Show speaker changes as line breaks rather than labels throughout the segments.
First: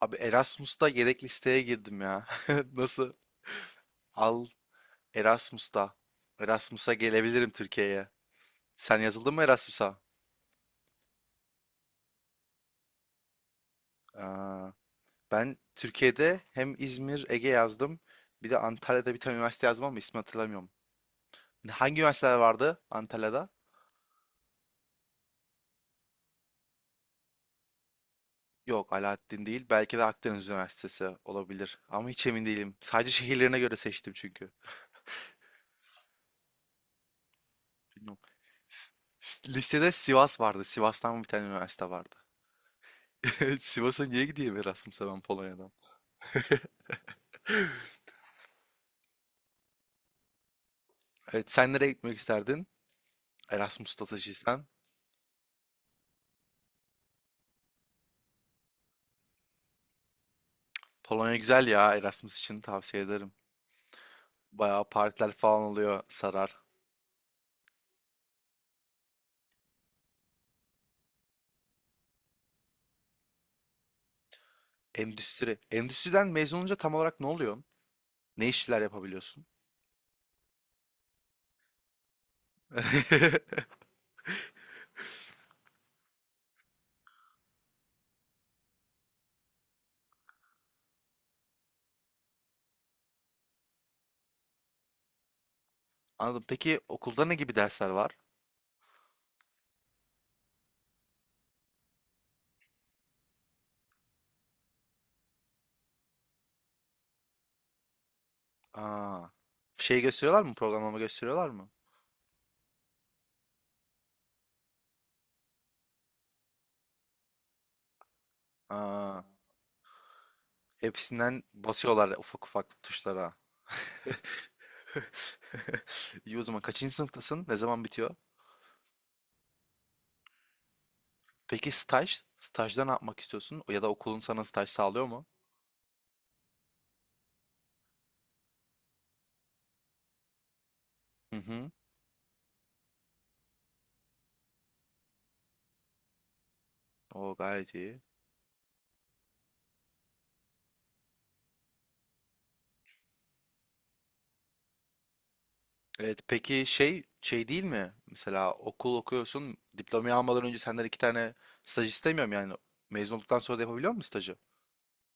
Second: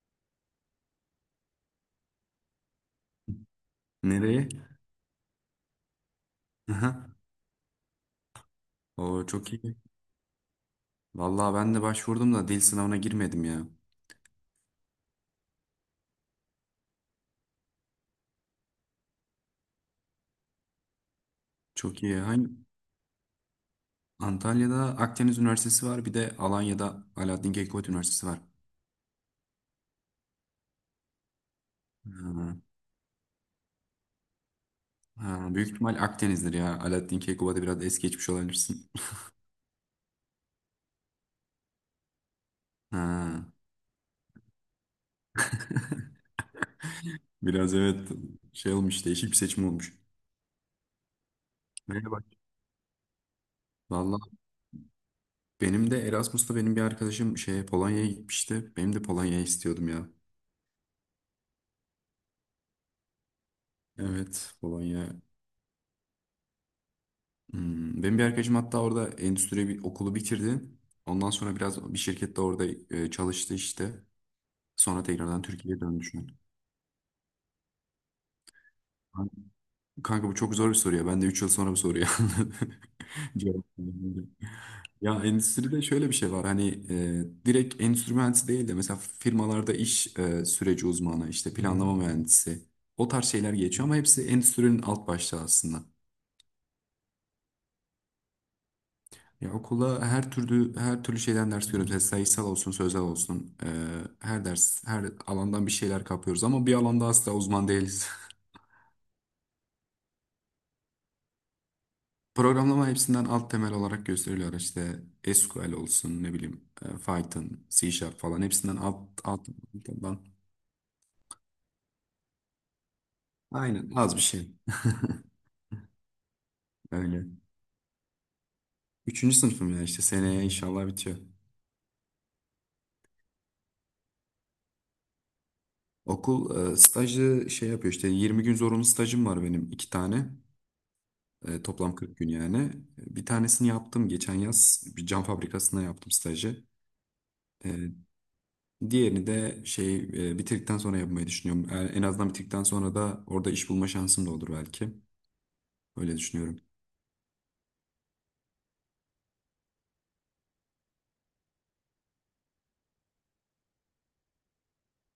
Abi Erasmus'ta yedek listeye girdim ya. Nasıl? Al
Nereye?
Erasmus'ta. Erasmus'a
Aha.
gelebilirim Türkiye'ye. Sen
Oo
yazıldın mı
çok iyi.
Erasmus'a?
Vallahi ben de başvurdum da dil sınavına girmedim ya.
Aa, ben Türkiye'de hem İzmir, Ege yazdım. Bir de Antalya'da bir tane üniversite yazdım ama ismini hatırlamıyorum. Hangi
Çok iyi.
üniversiteler
Hangi?
vardı Antalya'da?
Antalya'da Akdeniz Üniversitesi var. Bir de Alanya'da Alaaddin Keykubat Üniversitesi var.
Yok, Alaaddin değil. Belki de Akdeniz Üniversitesi olabilir. Ama hiç emin
Ha.
değilim. Sadece şehirlerine göre seçtim çünkü.
Ha, büyük ihtimal Akdeniz'dir ya. Alaaddin Keykubat'ı biraz es
Bilmiyorum.
geçmiş olabilirsin.
S- Listede Sivas vardı. Sivas'tan bir tane üniversite vardı.
Ha.
Evet, Sivas'a niye gideyim Erasmus'a ben Polonya'dan?
Biraz evet şey olmuş, değişik bir seçim olmuş.
Evet, sen nereye gitmek
Merhaba.
isterdin? Erasmus
Valla
stajyersen.
benim de Erasmus'ta benim bir arkadaşım şey Polonya'ya gitmişti. Benim de Polonya'ya istiyordum ya.
Polonya güzel ya, Erasmus için tavsiye ederim.
Evet,
Bayağı
Polonya.
partiler falan oluyor, sarar.
Hmm, benim bir arkadaşım hatta orada endüstri bir okulu bitirdi. Ondan sonra biraz bir şirkette orada çalıştı işte. Sonra tekrardan
Endüstri.
Türkiye'ye döndü şu
Endüstriden
an.
mezun olunca tam olarak ne oluyorsun? Ne işler yapabiliyorsun?
Kanka bu çok zor bir soru ya. Ben de 3 yıl sonra bu soruyu cevap veremiyorum. Ya endüstride şöyle bir şey var. Hani direkt endüstri mühendisi değil de mesela firmalarda iş süreci uzmanı, işte planlama mühendisi. O tarz şeyler geçiyor ama hepsi endüstrinin alt başlığı aslında.
Anladım. Peki okulda ne gibi dersler var?
Ya okula her türlü şeyden ders görüyoruz. Mesela sayısal olsun, sözel olsun. Her ders, her alandan bir şeyler kapıyoruz ama bir alanda asla uzman değiliz.
Aa, şey gösteriyorlar mı? Programlama gösteriyorlar mı?
Programlama hepsinden alt temel olarak gösteriliyor. İşte SQL olsun, ne bileyim, Python, C Sharp falan hepsinden alt
Aa,
alt altından.
hepsinden basıyorlar ufak ufak tuşlara.
Aynen az bir şey.
İyi, o zaman kaçıncı
Öyle.
sınıftasın? Ne zaman bitiyor?
Üçüncü sınıfım ya, işte seneye inşallah bitiyor.
Peki staj? Stajda ne yapmak istiyorsun? Ya da okulun sana staj sağlıyor mu?
Okul stajı şey yapıyor, işte 20 gün zorunlu stajım var benim, iki tane.
Hı hı.
Toplam 40 gün yani. Bir tanesini yaptım geçen yaz. Bir cam fabrikasına yaptım stajı.
O gayet
E,
iyi.
Diğerini de şey bitirdikten sonra yapmayı düşünüyorum. E, en azından bitirdikten sonra da orada iş bulma şansım da olur belki. Öyle
Evet,
düşünüyorum.
peki şey değil mi? Mesela okul okuyorsun, diplomayı almadan önce senden iki tane staj istemiyorum yani. Mezun olduktan sonra da yapabiliyor musun stajı?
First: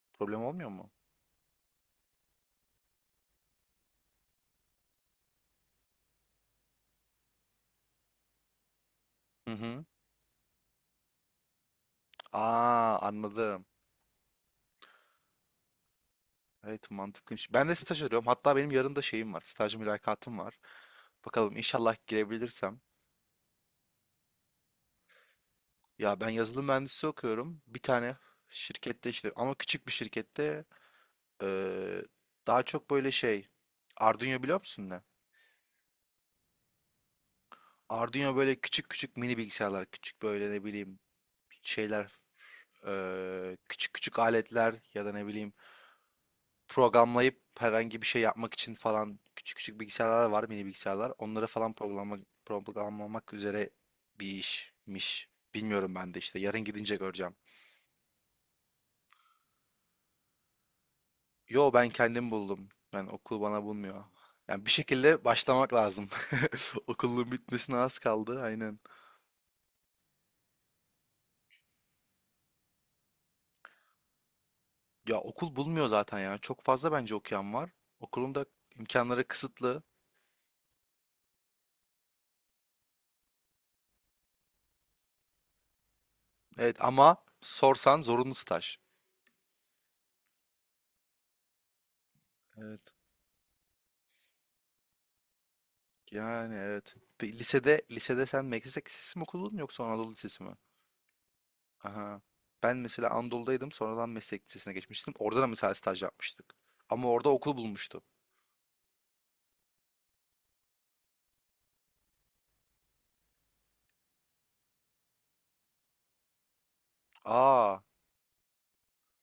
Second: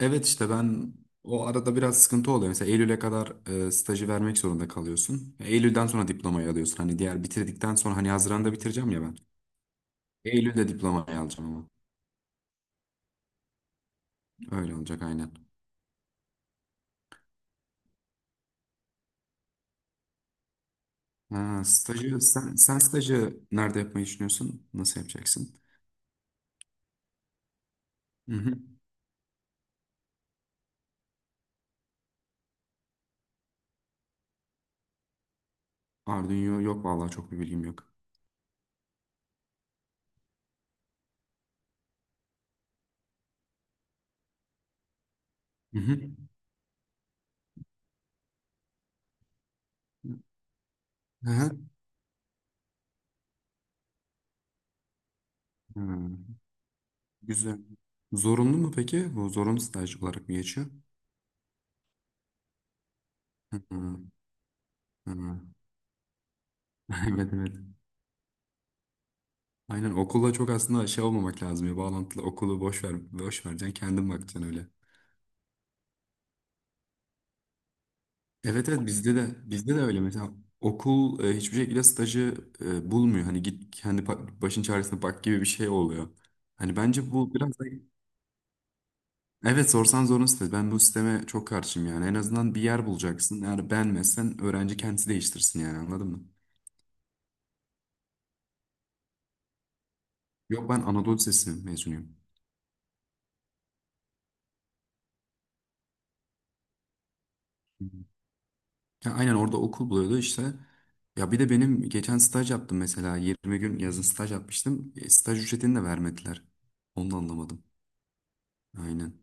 Evet,
Problem
işte
olmuyor mu?
ben o arada biraz sıkıntı oluyor. Mesela Eylül'e kadar stajı vermek zorunda kalıyorsun. Eylül'den sonra diplomayı alıyorsun. Hani diğer bitirdikten sonra, hani Haziran'da bitireceğim ya ben.
Hı hı.
Eylül'de diplomayı alacağım ama.
Aa, anladım.
Öyle olacak aynen.
Evet, mantıklıymış. Ben de staj arıyorum. Hatta benim yarın da şeyim var. Staj mülakatım var. Bakalım,
Ha,
inşallah
stajı sen
girebilirsem.
stajı nerede yapmayı düşünüyorsun? Nasıl yapacaksın?
Ya ben yazılım mühendisliği okuyorum. Bir tane
Hı hı.
şirkette işte, ama küçük bir şirkette. Ee, Daha çok böyle şey, Arduino biliyor musun ne?
Arduino yok vallahi, çok bir bilgim yok.
Arduino böyle küçük küçük mini bilgisayarlar, küçük böyle ne bileyim şeyler, küçük küçük aletler ya da ne bileyim
Hı hı.
programlayıp herhangi bir şey yapmak için falan küçük küçük bilgisayarlar var, mini bilgisayarlar.
Hı
Onları
hı.
falan programla, programlamak üzere bir işmiş.
Hı.
Bilmiyorum, ben de işte yarın gidince göreceğim.
Güzel. Zorunlu mu peki? Bu zorunlu staj olarak mı geçiyor?
Yo, ben kendim buldum. Ben, okul
Hı
bana
hı.
bulmuyor. Yani bir şekilde
Hı.
başlamak lazım. Okulun
Evet, evet.
bitmesine az kaldı. Aynen.
Aynen okulla çok aslında şey olmamak lazım ya, bağlantılı, okulu boş ver, boş vereceksin, kendin bakacaksın öyle.
Ya okul bulmuyor zaten ya. Çok fazla bence okuyan var. Okulun da
Evet evet, bizde
imkanları
de bizde de
kısıtlı.
öyle mesela okul hiçbir şekilde stajı bulmuyor. Hani git kendi başın çaresine bak gibi bir şey oluyor.
Evet,
Hani bence
ama
bu biraz da
sorsan zorunlu staj.
evet, sorsan zorun site. Ben bu sisteme çok karşıyım yani. En azından bir
Evet.
yer bulacaksın. Eğer beğenmezsen öğrenci kendisi değiştirsin yani, anladın mı?
Yani evet. Bir Lisede lisede sen meslek lisesi mi okudun yoksa Anadolu Lisesi mi?
Yok, ben Anadolu Lisesi mezunuyum.
Aha. Ben mesela Anadolu'daydım. Sonradan meslek lisesine geçmiştim. Orada da mesela staj yapmıştık. Ama orada okul
Hı
bulmuştu.
hı. Ya aynen, orada okul buluyordu işte. Ya bir de benim geçen staj yaptım mesela. 20 gün yazın staj yapmıştım. E, staj ücretini de vermediler. Onu da anlamadım.
Aa.
Aynen.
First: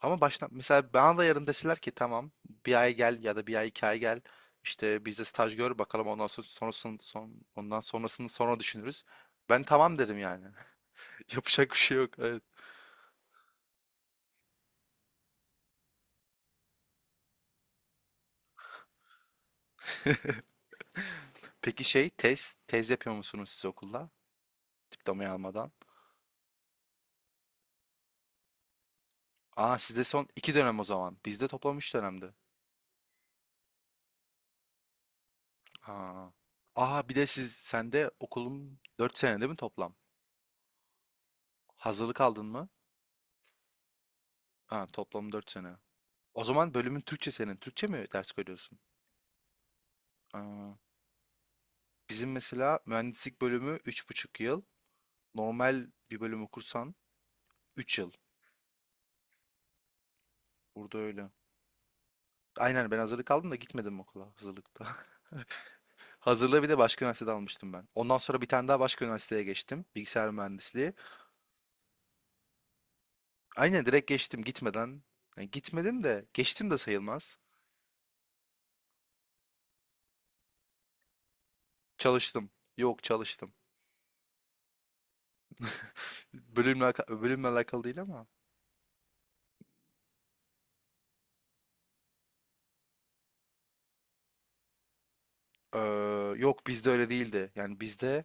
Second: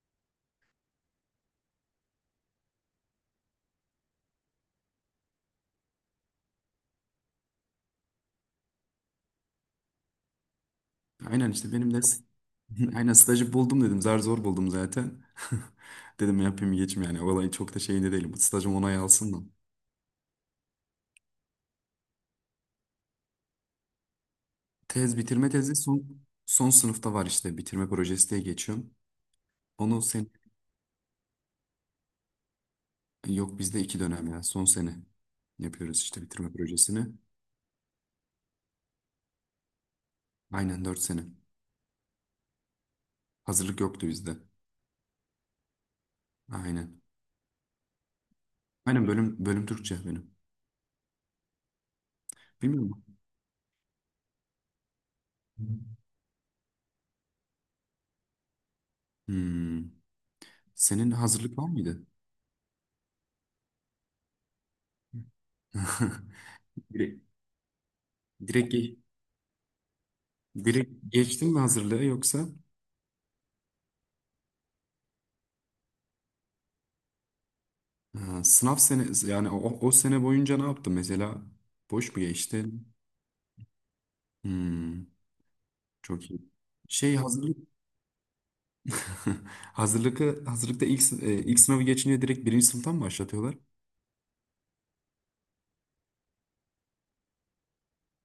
Ama baştan mesela bana da yarın deseler ki tamam, bir ay gel ya da bir ay iki ay gel, işte bizde staj gör bakalım, ondan sonra sonrasını ondan sonrasını sonra düşünürüz. Ben tamam derim yani.
Aynen
Yapacak
işte
bir
benim
şey
de
yok. Evet.
aynen stajı buldum dedim. Zar zor buldum zaten. Dedim yapayım geçim yani. Olayı çok da şeyinde değilim. Stajım onay alsın da.
Peki şey, tez tez yapıyor musunuz siz okulda?
Tez,
Diplomayı
bitirme
almadan.
tezi son sınıfta var, işte bitirme projesi diye geçiyorum.
Aa,
Onu
sizde
sen,
son iki dönem o zaman. Bizde toplam üç dönemdi.
yok bizde iki dönem ya, son sene yapıyoruz işte
Aa.
bitirme projesini.
Aa, bir de siz sende okulun dört sene değil mi toplam?
Aynen, dört sene.
Hazırlık aldın mı?
Hazırlık yoktu bizde.
Ha, toplam dört sene. O zaman
Aynen.
bölümün Türkçe senin. Türkçe mi ders koyuyorsun?
Aynen bölüm Türkçe benim.
Aa. Bizim mesela
Bilmiyorum.
mühendislik bölümü üç buçuk yıl. Normal bir bölüm okursan 3 yıl.
Hmm.
Burada
Senin
öyle.
hazırlık var mıydı?
Aynen, ben hazırlık aldım da gitmedim okula hazırlıkta. Hazırlığı bir de başka
Direkt
üniversitede almıştım ben. Ondan sonra bir tane
direkt,
daha
ge-
başka üniversiteye geçtim. Bilgisayar mühendisliği.
direkt geçtin mi hazırlığı yoksa
Aynen, direkt geçtim gitmeden. Yani gitmedim de geçtim de sayılmaz.
ha, sınav sene yani o sene boyunca ne yaptın mesela? Boş mu
Çalıştım.
geçtin?
Yok, çalıştım.
Hmm, çok iyi.
Bölümle,
Şey
alaka- bölümle
hazırlık.
alakalı değil ama.
Hazırlıkı, hazırlıkta ilk sınavı geçince direkt birinci sınıftan mı başlatıyorlar?
Ee, Yok, bizde öyle değildi. Yani bizde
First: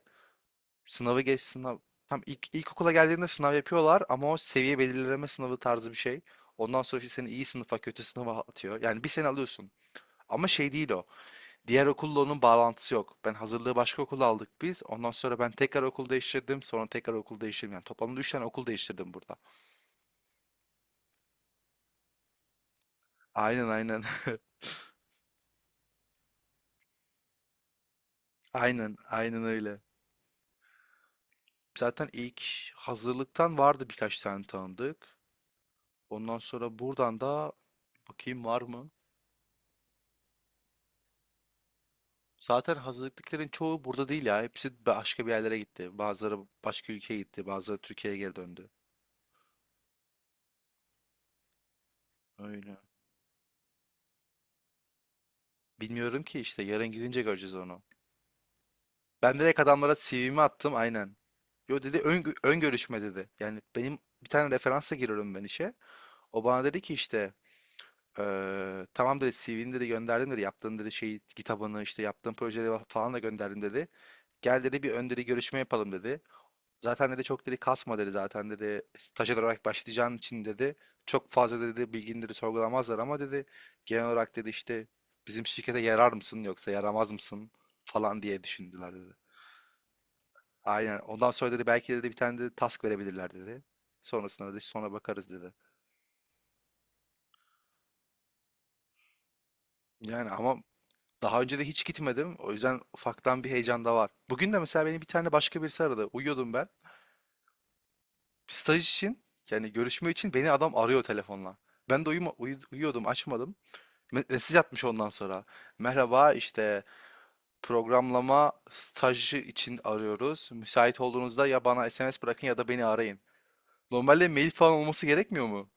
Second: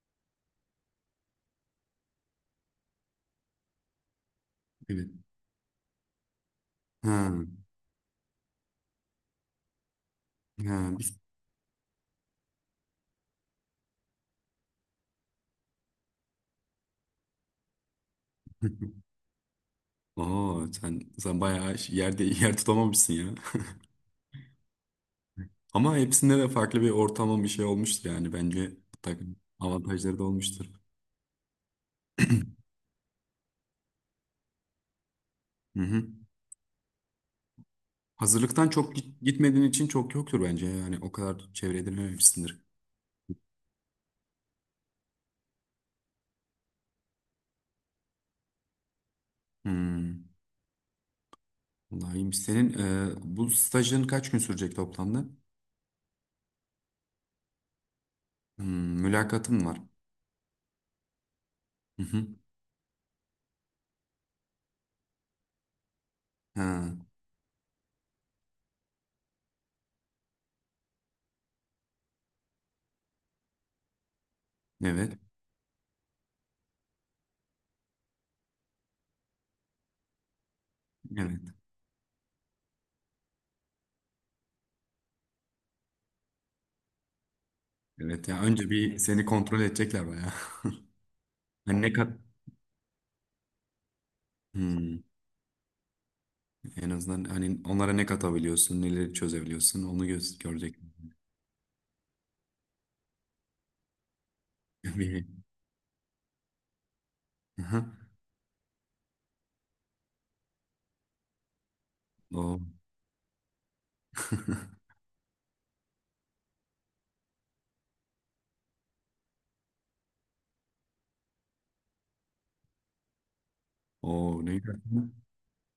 sınavı geç sınav. Tam ilk ilkokula geldiğinde sınav yapıyorlar ama o seviye
Evet.
belirleme sınavı tarzı bir şey. Ondan sonra işte seni iyi
Ha,
sınıfa kötü sınıfa atıyor. Yani bir sene alıyorsun. Ama şey değil
ha.
o. Diğer okulla onun bağlantısı yok. Ben hazırlığı başka okulda aldık biz. Ondan sonra ben tekrar okul değiştirdim. Sonra tekrar okul değiştirdim. Yani toplamda üç tane okul değiştirdim burada.
Oo, sen bayağı yerde yer tutamamışsın ya.
Aynen, aynen.
Ama hepsinde de farklı bir ortama bir şey olmuştur yani, bence
Aynen,
mutlaka
aynen, öyle.
avantajları da olmuştur.
Zaten ilk hazırlıktan vardı birkaç tane tanıdık.
Hı hı.
Ondan sonra buradan da bakayım var
Hazırlıktan
mı?
çok gitmediğin için çok yoktur bence yani, o kadar çevre edinememişsindir.
Zaten hazırlıkların çoğu burada değil ya. Hepsi başka bir yerlere gitti. Bazıları başka ülkeye gitti. Bazıları Türkiye'ye geri döndü.
Hmm. Vallahi iyiymiş. Senin
Öyle.
bu stajın kaç gün sürecek toplamda?
Bilmiyorum ki, işte yarın gidince göreceğiz onu.
Hmm,
Ben direkt
mülakatın var.
adamlara CV'mi attım aynen. Yo, dedi,
Hı
ön,
hı.
ön görüşme dedi. Yani benim bir tane referansa giriyorum ben işe. O bana dedi ki
Ha,
işte tamam dedi, CV'ni dedi gönderdim dedi. Yaptığın dedi şey kitabını, işte yaptığın projeleri falan da gönderdim dedi. Gel dedi, bir ön
evet.
dedi görüşme yapalım dedi. Zaten dedi çok dedi kasma dedi, zaten dedi stajyer olarak başlayacağın için dedi çok
Evet.
fazla dedi bilgini dedi sorgulamazlar ama dedi genel olarak dedi işte bizim şirkete yarar mısın yoksa yaramaz mısın falan
Evet ya,
diye
önce
düşündüler
bir
dedi.
seni kontrol edecekler bayağı.
Aynen, ondan sonra dedi
Hani
belki
ne
dedi
kat,
bir tane de task verebilirler dedi. Sonrasında dedi sonra
hmm,
bakarız dedi.
en azından hani onlara ne katabiliyorsun, neleri çözebiliyorsun, onu
Yani
göz
ama
görecek.
daha önce de hiç gitmedim, o yüzden ufaktan bir heyecan da var. Bugün de mesela beni bir tane
Bir-
başka birisi aradı, uyuyordum ben.
aha,
Staj için, yani görüşme için beni adam arıyor telefonla. Ben de
o.
uyuyordum, açmadım. Mesaj atmış ondan sonra. Merhaba işte, programlama stajı için arıyoruz. Müsait olduğunuzda ya bana SMS bırakın ya da beni arayın. Normalde
O
mail
ne
falan
güzel.
olması gerekmiyor mu?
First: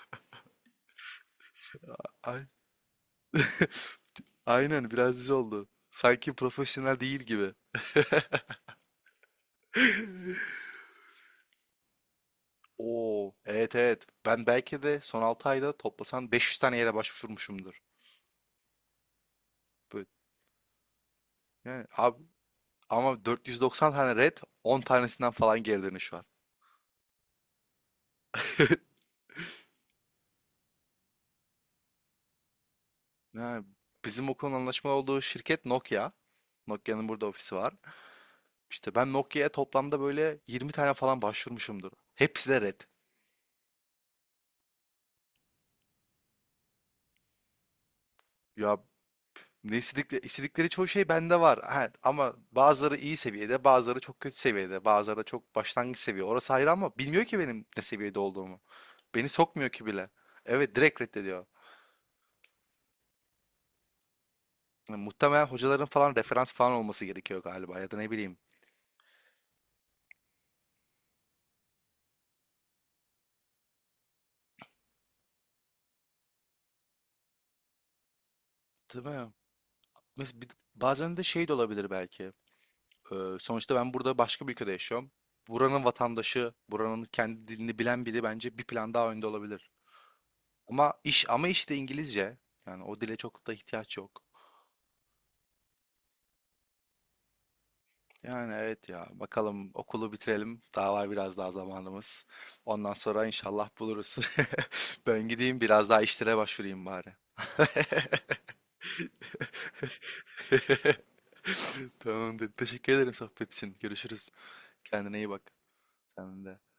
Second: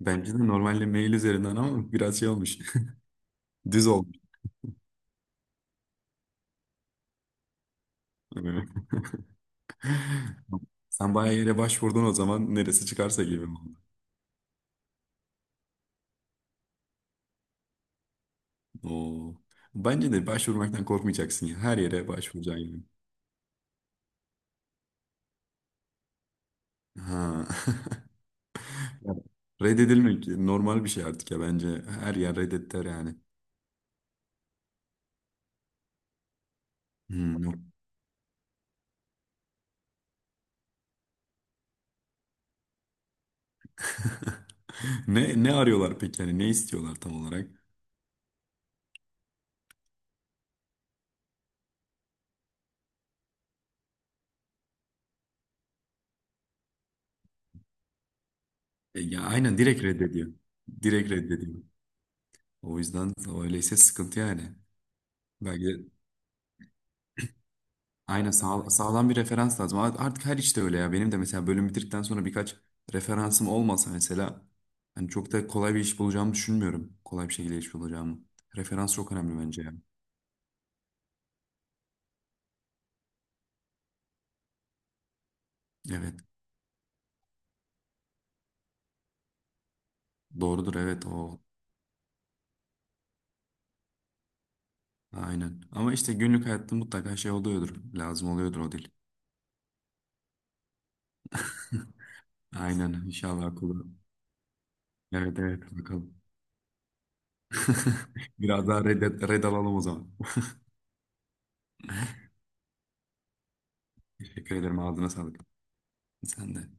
Bence de normalde mail üzerinden, ama biraz şey
Ay-
olmuş. Düz olmuş.
aynen, biraz düz oldu. Sanki profesyonel değil gibi.
Evet. Sen bayağı yere başvurdun o zaman, neresi çıkarsa
Oo,
gibi mi
evet,
oldu?
evet. Ben belki de son 6 ayda toplasan 500 tane yere başvurmuşumdur.
Oo.
Böyle,
Bence de başvurmaktan korkmayacaksın ya. Her
yani
yere
abi,
başvuracaksın gibi.
ama 490 tane red, 10 tanesinden falan geri dönüş var.
Ha. Yani reddedilmek normal bir şey artık ya bence. Her yer reddetter yani.
Ha, bizim okulun anlaşmalı olduğu şirket Nokia. Nokia'nın burada
Hmm,
ofisi
yok.
var. İşte ben Nokia'ya toplamda böyle 20 tane falan başvurmuşumdur. Hepsi de red.
Ne arıyorlar peki, yani ne istiyorlar tam olarak?
Ya ne istedikleri, istedikleri çoğu şey bende var. Ha, ama bazıları iyi seviyede, bazıları çok kötü seviyede, bazıları da çok başlangıç seviye. Orası ayrı, ama bilmiyor ki benim ne seviyede olduğumu.
Ya
Beni
aynen,
sokmuyor
direkt
ki bile.
reddediyor.
Evet, direkt
Direkt
reddediyor.
reddediyor. O yüzden öyleyse sıkıntı yani.
Yani muhtemelen
Belki
hocaların
de-
falan referans falan olması gerekiyor galiba ya da ne
aynen,
bileyim.
sağlam bir referans lazım. Artık her işte öyle ya. Benim de mesela bölüm bitirdikten sonra birkaç referansım olmasa mesela hani çok da kolay bir iş bulacağımı düşünmüyorum. Kolay bir şekilde iş bulacağımı. Referans
Değil
çok
mi?
önemli bence yani.
Mes- bir- Bazen de şey de olabilir belki. Sonuçta ben burada başka bir ülkede yaşıyorum. Buranın
Evet.
vatandaşı, buranın kendi dilini bilen biri bence bir plan daha önde olabilir.
Doğrudur,
Ama
evet,
iş
o
ama işte İngilizce. Yani o dile çok da ihtiyaç yok.
aynen. Ama işte günlük hayatta mutlaka şey oluyordur. Lazım
Yani
oluyordur o
evet
dil.
ya, bakalım okulu bitirelim. Daha var biraz daha zamanımız. Ondan
Aynen.
sonra
İnşallah
inşallah
akıllı.
buluruz. Ben
Evet,
gideyim
evet,
biraz daha
bakalım.
işlere başvurayım bari.
Biraz daha red alalım o zaman.
Tamamdır. Teşekkür ederim sohbet için. Görüşürüz.
Teşekkür ederim. Ağzına
Kendine iyi
sağlık.
bak. Sen
Sen
de.
de.